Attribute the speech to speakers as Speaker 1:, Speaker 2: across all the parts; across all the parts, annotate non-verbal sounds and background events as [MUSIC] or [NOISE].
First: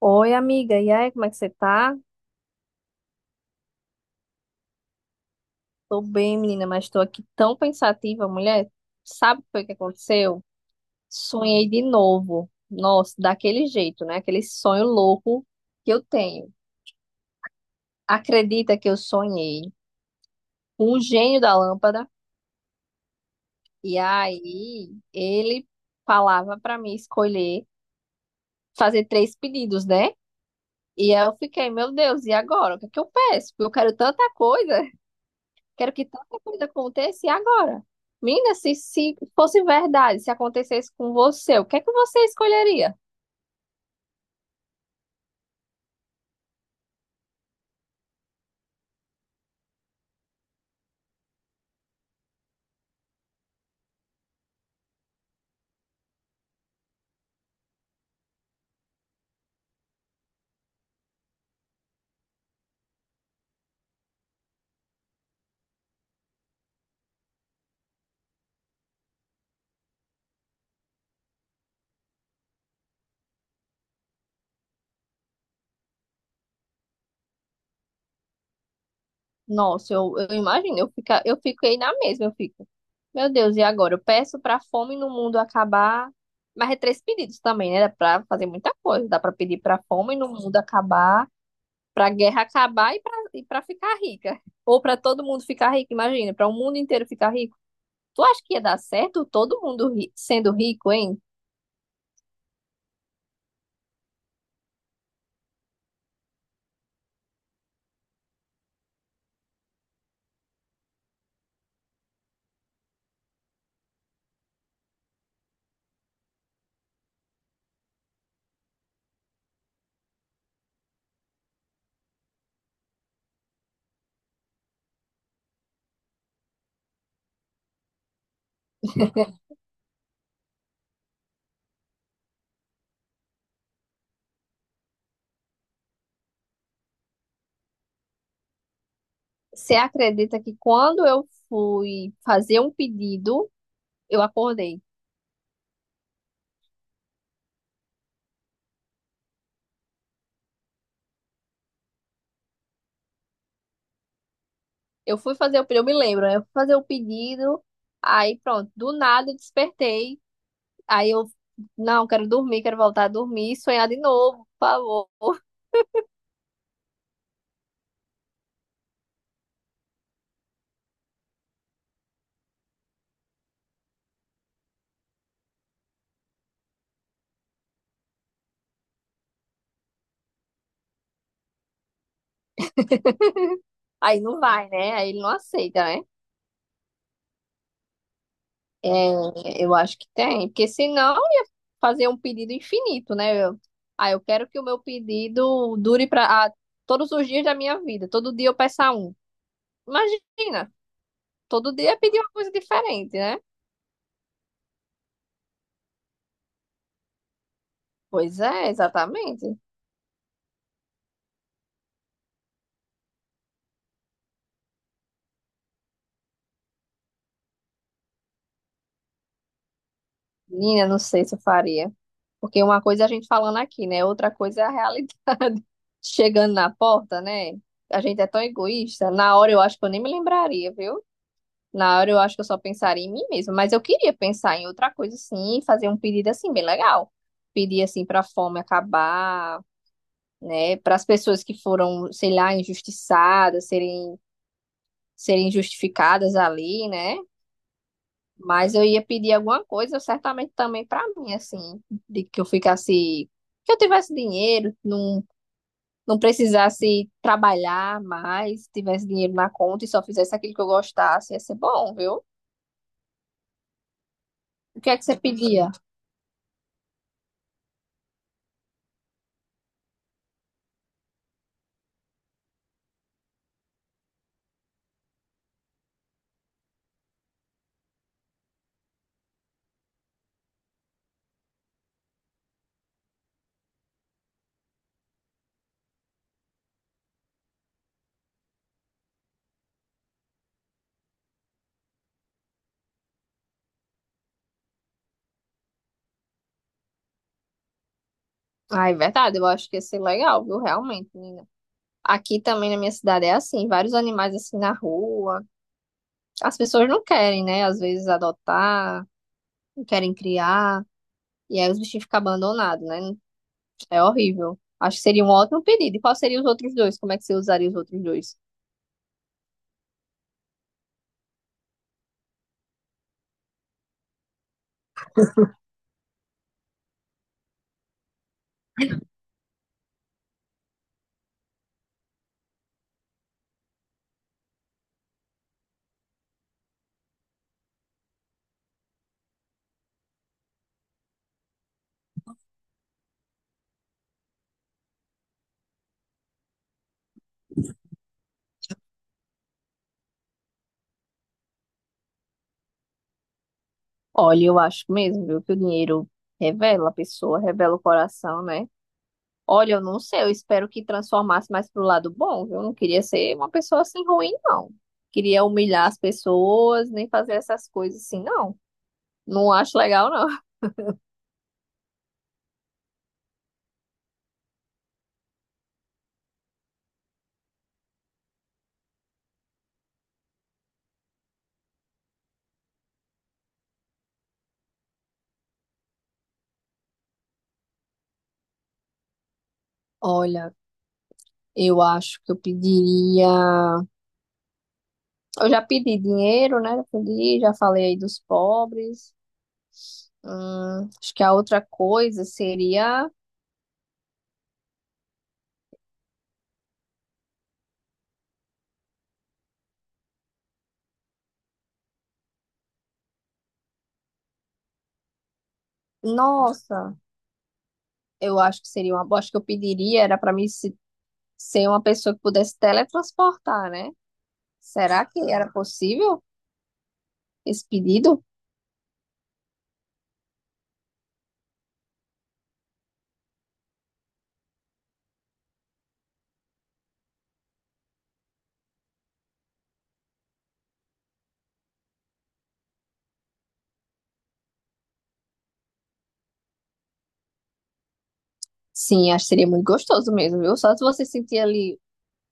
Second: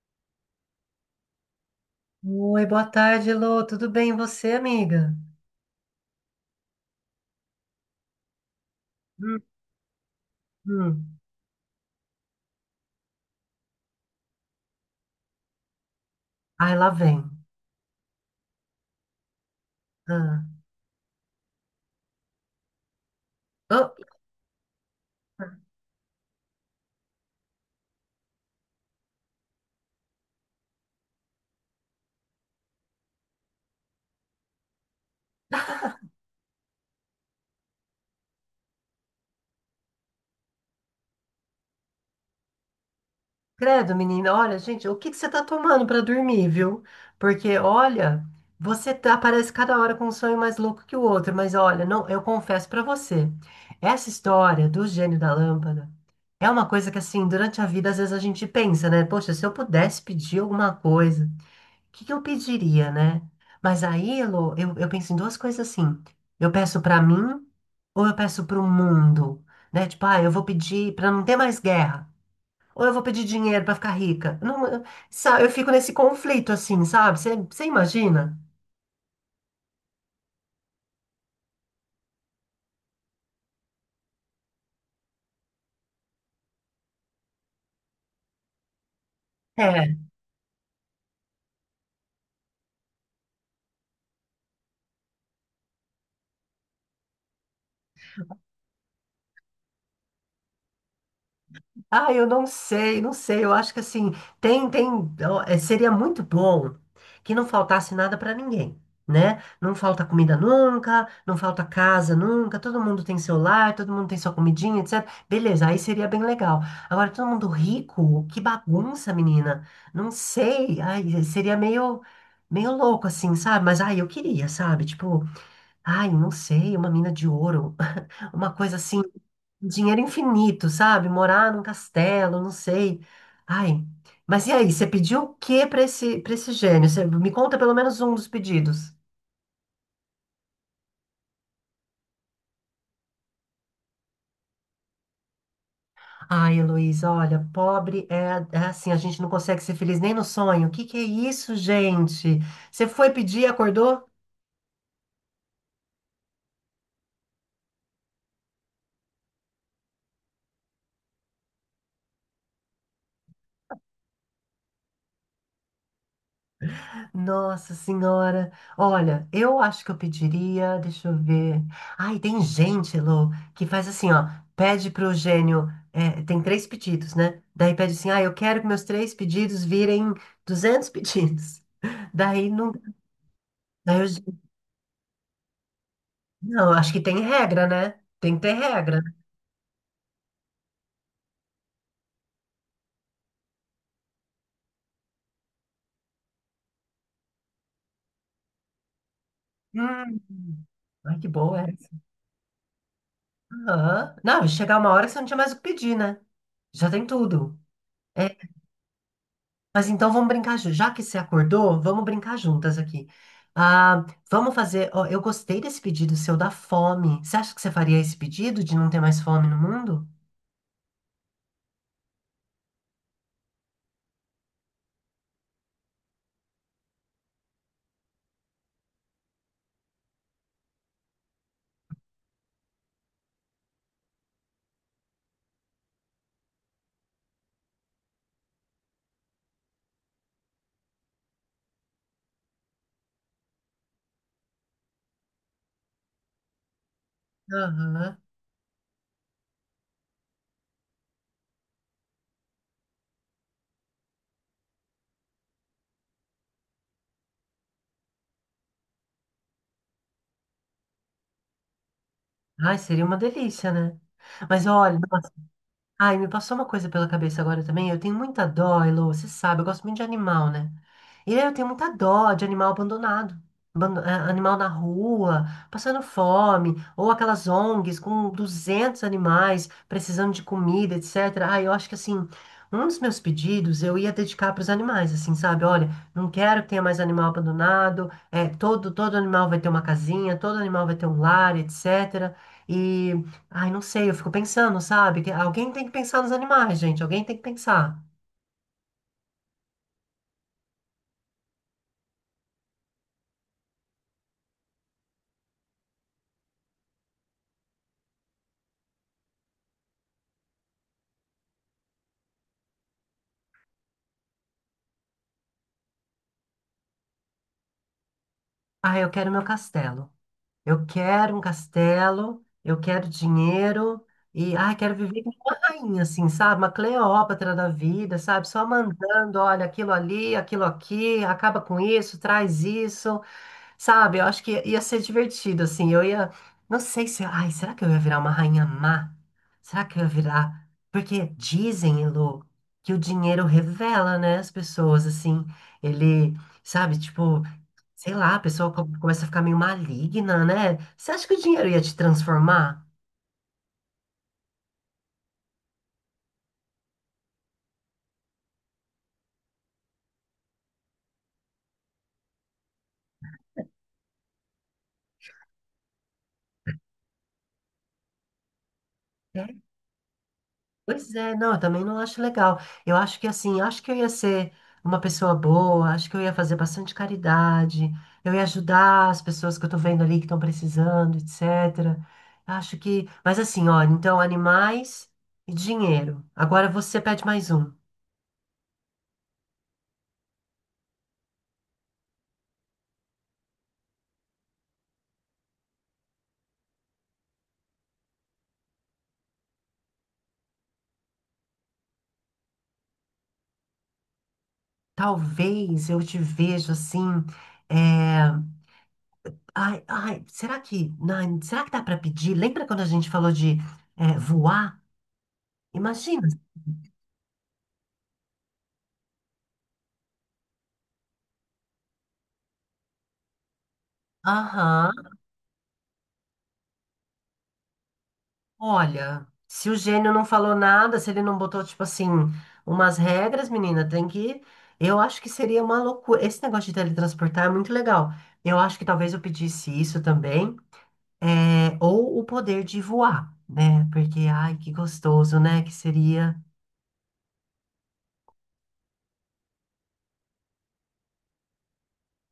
Speaker 1: Oi, amiga. E aí, como é que você tá?
Speaker 2: Oi, boa tarde, Lô. Tudo bem, e você, amiga?
Speaker 1: Tô bem, menina, mas tô aqui tão pensativa, mulher. Sabe
Speaker 2: Hum,
Speaker 1: o que foi que aconteceu?
Speaker 2: hum.
Speaker 1: Sonhei de novo. Nossa, daquele jeito, né? Aquele sonho louco que eu tenho.
Speaker 2: Ai, lá vem.
Speaker 1: Acredita que eu sonhei
Speaker 2: Ah.
Speaker 1: com o gênio da lâmpada?
Speaker 2: Ah,
Speaker 1: E aí, ele falava pra mim escolher, fazer três pedidos, né? E aí eu fiquei, meu Deus, e agora? O que é que eu peço? Porque eu quero tanta coisa. Quero que tanta coisa aconteça e agora. Menina, se fosse verdade, se acontecesse com você, o que é que você escolheria?
Speaker 2: credo, menina. Olha, gente, o que que você tá tomando pra dormir, viu? Porque, olha, aparece cada hora com um sonho mais louco que o outro. Mas, olha, não, eu confesso pra você, essa história do gênio da lâmpada é uma coisa que, assim, durante a vida, às vezes a gente pensa, né? Poxa, se eu pudesse pedir alguma coisa. O que que eu pediria, né? Mas aí, Lô, eu penso em duas coisas assim. Eu peço pra mim ou eu peço pro mundo, né? Tipo, ah, eu vou pedir pra não ter mais guerra. Ou eu vou pedir dinheiro pra ficar rica. Não, sabe, eu fico nesse conflito assim, sabe? Você imagina?
Speaker 1: Nossa, eu imagino, eu, fica, eu fiquei na mesma, eu fico. Meu Deus, e agora? Eu peço pra fome no mundo acabar. Mas é três pedidos também, né? Dá pra fazer muita coisa. Dá pra pedir pra
Speaker 2: É.
Speaker 1: fome no mundo acabar, pra guerra acabar e pra ficar rica. Ou pra todo mundo ficar rico, imagina, pra o mundo inteiro ficar rico. Tu acha que ia dar certo todo mundo sendo rico, hein?
Speaker 2: Ah, eu não sei, não sei. Eu acho que assim, tem, tem, ó, seria muito bom que não faltasse nada para ninguém, né? Não falta comida nunca, não falta casa nunca, todo mundo tem seu lar, todo mundo tem sua comidinha, etc. Beleza, aí seria bem legal. Agora, todo mundo rico, que bagunça, menina. Não sei, ai, seria meio louco assim, sabe? Mas ai, eu queria, sabe? Tipo, ai, não sei, uma mina de ouro, [LAUGHS] uma coisa assim. Dinheiro infinito, sabe? Morar num castelo, não sei. Ai, mas e aí? Você pediu o que para esse gênio? Você me conta pelo menos um dos pedidos.
Speaker 1: Você acredita que quando eu fui fazer um pedido, eu acordei.
Speaker 2: Ai, Heloísa, olha, pobre é assim, a gente não consegue ser feliz nem no sonho. O que que é isso, gente? Você foi pedir, acordou?
Speaker 1: Eu fui fazer o pedido, eu me lembro, né? Eu fui fazer o pedido, aí pronto, do nada eu despertei. Aí eu, não, quero dormir, quero voltar a dormir, e sonhar de novo, por favor. [LAUGHS]
Speaker 2: Nossa Senhora, olha, eu acho que eu pediria, deixa eu ver. Ai, tem gente, Lô, que faz assim, ó, pede pro gênio, tem três pedidos, né? Daí pede assim, ah, eu quero que meus três pedidos virem 200 pedidos. Daí não, daí
Speaker 1: Aí
Speaker 2: o
Speaker 1: não vai, né? Aí ele não aceita, né?
Speaker 2: não, acho que tem regra, né? Tem que ter regra.
Speaker 1: É, eu acho que tem, porque senão eu ia fazer um pedido infinito, né? Eu, ah, eu quero que o meu pedido dure para todos os dias da minha vida, todo dia eu peça um.
Speaker 2: Hum.
Speaker 1: Imagina.
Speaker 2: Ai, que boa
Speaker 1: Todo
Speaker 2: essa.
Speaker 1: dia pedir uma coisa diferente, né?
Speaker 2: Aham. Não, chegar uma hora que você não tinha mais o que pedir, né? Já tem tudo.
Speaker 1: Pois
Speaker 2: É.
Speaker 1: é, exatamente.
Speaker 2: Mas então vamos brincar juntos. Já que você acordou, vamos brincar juntas aqui. Ah, vamos fazer. Ó, eu gostei desse pedido seu da fome. Você acha que você faria esse pedido de não ter mais fome no mundo?
Speaker 1: Menina, não sei se eu faria. Porque uma coisa é a gente falando aqui, né? Outra coisa é a realidade. [LAUGHS] Chegando na porta, né? A gente é tão egoísta. Na hora eu acho que eu nem me lembraria, viu? Na hora eu acho que eu só pensaria em mim mesma. Mas eu queria pensar em outra coisa, sim, e fazer um pedido assim, bem legal. Pedir assim pra fome acabar, né? Para as pessoas que foram, sei lá, injustiçadas, serem justificadas ali, né?
Speaker 2: Aham.
Speaker 1: Mas eu ia pedir alguma coisa, certamente também pra mim, assim, de que eu ficasse, que eu tivesse dinheiro, não, não precisasse trabalhar mais, tivesse dinheiro na conta e só fizesse aquilo que eu gostasse, ia ser bom, viu?
Speaker 2: Ai, seria uma delícia, né? Mas
Speaker 1: O que é
Speaker 2: olha,
Speaker 1: que você pedia?
Speaker 2: ai, me passou uma coisa pela cabeça agora também. Eu tenho muita dó, Elô, você sabe, eu gosto muito de animal, né? E aí eu tenho muita dó de animal abandonado. Animal na rua, passando fome, ou aquelas ONGs com 200 animais precisando de comida, etc. Ah, eu acho que assim, um dos meus pedidos eu ia dedicar para os animais, assim, sabe? Olha, não quero que tenha mais animal abandonado, todo animal vai ter uma casinha, todo animal vai ter um lar, etc. Ai, não sei, eu fico pensando, sabe? Que alguém tem que pensar nos animais, gente. Alguém tem que pensar.
Speaker 1: Ah, é verdade, eu acho que ia ser legal, viu? Realmente, menina. Aqui também na minha cidade é assim, vários animais assim na rua. As pessoas não querem, né? Às vezes adotar, não querem criar, e aí os bichinhos ficam abandonados, né? É horrível. Acho que seria um ótimo pedido. E qual seria os outros dois? Como é que você usaria os outros dois?
Speaker 2: Ah, eu quero meu castelo. Eu quero um castelo, eu quero dinheiro e, ai, quero viver como uma rainha, assim, sabe? Uma Cleópatra da vida, sabe? Só mandando, olha, aquilo ali, aquilo aqui, acaba com isso, traz isso. Sabe, eu acho que ia ser divertido, assim. Eu ia. Não sei se. Ai, será que eu ia virar uma rainha má? Será que eu ia virar. Porque dizem, Elô, que o dinheiro revela, né, as pessoas, assim. Ele, sabe, tipo, sei lá, a pessoa começa a ficar meio maligna, né? Você acha que o dinheiro ia te transformar?
Speaker 1: Olha, eu acho mesmo, viu, que o dinheiro revela a pessoa, revela o coração, né? Olha, eu não sei, eu espero que transformasse mais pro lado bom, viu? Eu não queria ser uma pessoa assim ruim, não. Queria humilhar as pessoas, nem fazer essas coisas assim, não. Não acho legal, não.
Speaker 2: Pois é, não, eu também não acho legal. Eu acho que assim, acho que eu ia ser uma pessoa boa, acho que eu ia fazer bastante caridade, eu ia ajudar as pessoas que eu tô vendo ali que estão precisando, etc. Acho que, mas assim, olha, então animais e dinheiro. Agora você pede mais um.
Speaker 1: Olha, eu acho que eu pediria. Eu já pedi dinheiro, né? Eu pedi, já falei aí dos pobres. Acho que a outra coisa seria,
Speaker 2: Talvez eu te vejo assim, é, ai, ai, será que, não, será que dá para pedir? Lembra quando a gente falou de voar? Imagina.
Speaker 1: nossa, eu acho que seria uma, boa. Acho que eu pediria era para mim ser uma pessoa que pudesse teletransportar, né?
Speaker 2: Aham.
Speaker 1: Será que era possível esse pedido?
Speaker 2: Olha, se o gênio não falou nada, se ele não botou, tipo assim, umas regras, menina, tem que. Eu acho que seria uma loucura. Esse negócio de teletransportar é muito legal. Eu acho que talvez eu pedisse isso também. é, Ou o poder de voar, né? Porque, ai, que gostoso, né? Que seria.
Speaker 1: Sim, acho que seria muito gostoso mesmo, viu? Só se você sentir ali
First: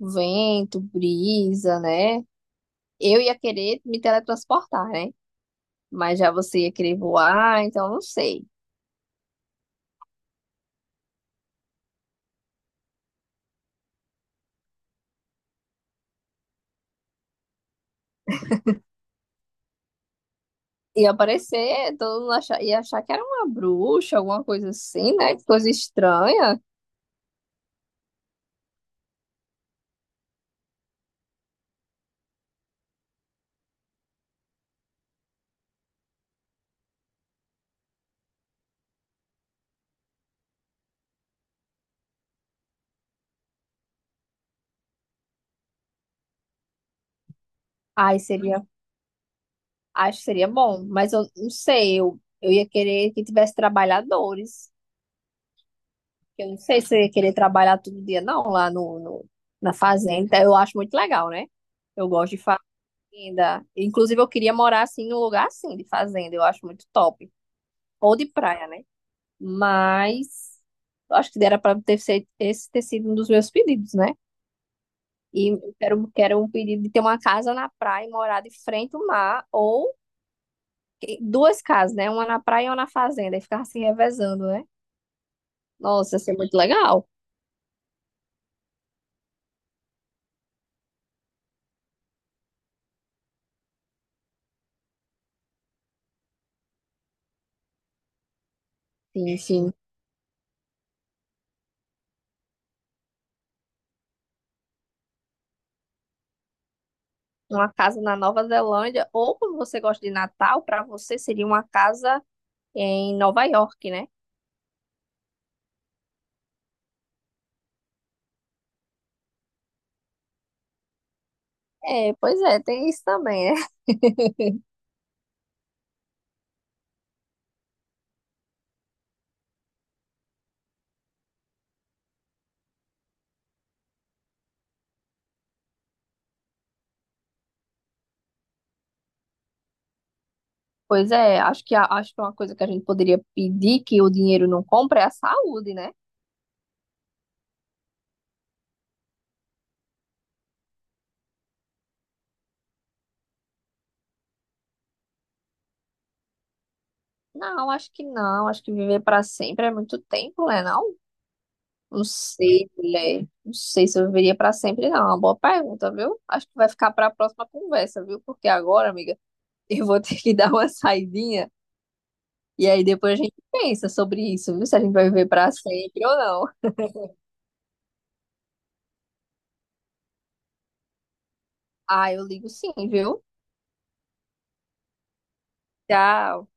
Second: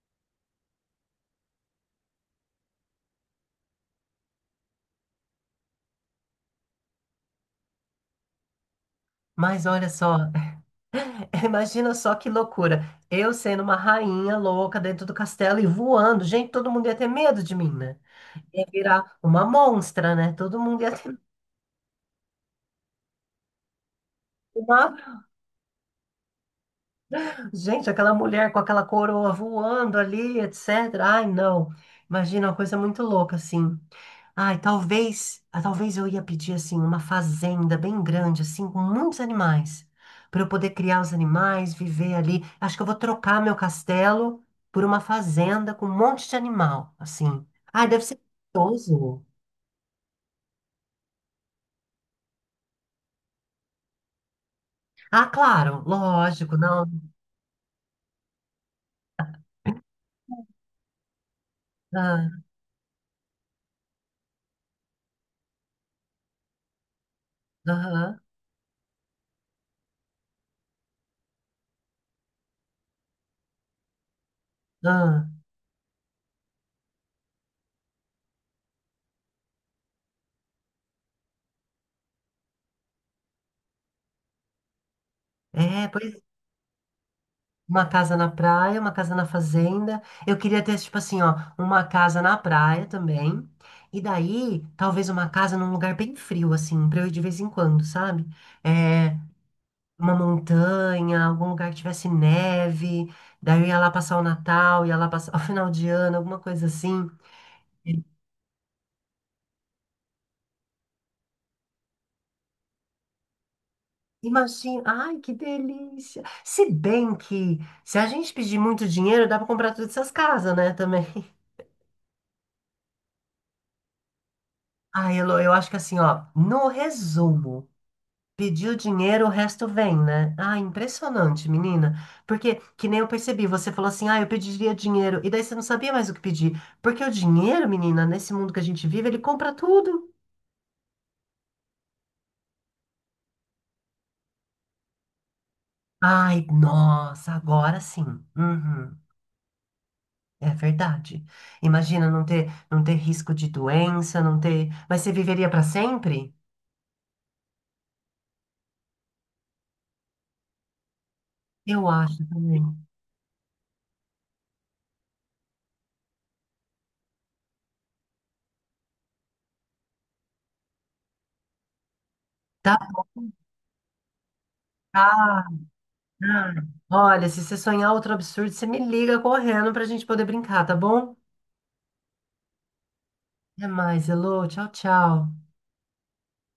Speaker 1: vento, brisa, né? Eu ia querer me teletransportar, né? Mas já você ia querer voar, então não sei.
Speaker 2: Mas olha só, [LAUGHS] imagina só que loucura. Eu sendo uma rainha louca dentro do castelo e voando. Gente, todo mundo ia ter medo de mim, né? Ia virar uma monstra, né? Todo mundo ia
Speaker 1: Ia
Speaker 2: ter.
Speaker 1: aparecer, todo mundo ia achar que era uma bruxa, alguma coisa
Speaker 2: Uma
Speaker 1: assim, né? Que coisa estranha.
Speaker 2: Gente, aquela mulher com aquela coroa voando ali, etc. Ai, não. Imagina uma coisa muito louca, assim. Ai, talvez eu ia pedir, assim, uma fazenda bem grande, assim, com muitos animais, para eu poder criar os animais, viver ali. Acho que eu vou trocar meu castelo por uma fazenda com um monte de animal, assim. Ai, deve
Speaker 1: Ai,
Speaker 2: ser
Speaker 1: seria,
Speaker 2: gostoso.
Speaker 1: acho que seria bom, mas eu não sei, eu ia querer que tivesse trabalhadores.
Speaker 2: Ah, claro,
Speaker 1: Eu
Speaker 2: lógico,
Speaker 1: não sei
Speaker 2: não.
Speaker 1: se eu ia querer trabalhar todo dia, não, lá no, no- na fazenda. Eu acho muito legal, né? Eu gosto de
Speaker 2: Ah,
Speaker 1: fazenda. Inclusive, eu queria morar assim num lugar assim de fazenda, eu acho muito top. Ou
Speaker 2: aham,
Speaker 1: de praia, né? Mas eu acho que dera para ter sido, esse ter sido um dos meus pedidos, né?
Speaker 2: ah.
Speaker 1: E eu quero, quero um pedido de ter uma casa na praia e morar de frente ao mar, ou e duas casas, né? Uma na praia e uma na fazenda. E ficava se revezando, né?
Speaker 2: É, pois,
Speaker 1: Nossa, ia ser muito legal.
Speaker 2: uma casa na praia, uma casa na fazenda. Eu queria ter, tipo assim, ó, uma casa na praia também. E daí, talvez uma casa num lugar bem frio, assim, pra eu ir de vez em quando, sabe? É,
Speaker 1: Sim, sim.
Speaker 2: uma montanha, algum lugar que tivesse neve. Daí eu ia lá passar o Natal, ia lá passar [LAUGHS] o final de ano, alguma coisa assim.
Speaker 1: Uma casa na Nova Zelândia, ou como você gosta de Natal, para você seria uma casa em Nova York, né?
Speaker 2: Imagina, ai, que delícia. Se bem que, se a gente pedir muito dinheiro, dá pra comprar todas essas casas, né, também. [LAUGHS]
Speaker 1: É, pois é, tem isso também, né? [LAUGHS]
Speaker 2: Ai, Elô, eu acho que assim, ó, no resumo, pediu dinheiro, o resto vem, né? Ah, impressionante, menina. Porque, que nem eu percebi, você falou assim, ah, eu pediria dinheiro. E daí você não sabia mais o que pedir. Porque o dinheiro, menina, nesse mundo que a gente vive, ele compra tudo.
Speaker 1: Pois é, acho que, acho que uma coisa que a gente poderia pedir que o dinheiro não compra é a saúde, né?
Speaker 2: Ai, nossa, agora sim. Uhum, é verdade. Imagina não ter, não ter risco de doença, não ter. Mas você viveria para sempre?
Speaker 1: Não, acho que não. Acho que viver para sempre é muito tempo, né? Não?
Speaker 2: Eu
Speaker 1: Não
Speaker 2: acho também.
Speaker 1: sei, mulher. Não sei se eu viveria pra sempre, não. É uma boa pergunta, viu? Acho que vai ficar pra próxima conversa, viu? Porque agora, amiga, [LAUGHS] eu vou ter que dar uma saidinha e
Speaker 2: Tá,
Speaker 1: aí depois a gente pensa sobre isso, viu? Se a gente vai viver
Speaker 2: tá.
Speaker 1: pra sempre ou
Speaker 2: Tá.
Speaker 1: não.
Speaker 2: Olha, se você sonhar outro absurdo, você me liga correndo pra gente poder brincar, tá bom?
Speaker 1: Ah, eu ligo sim, viu?
Speaker 2: Até mais, Elô. Tchau, tchau.
Speaker 1: Tchau.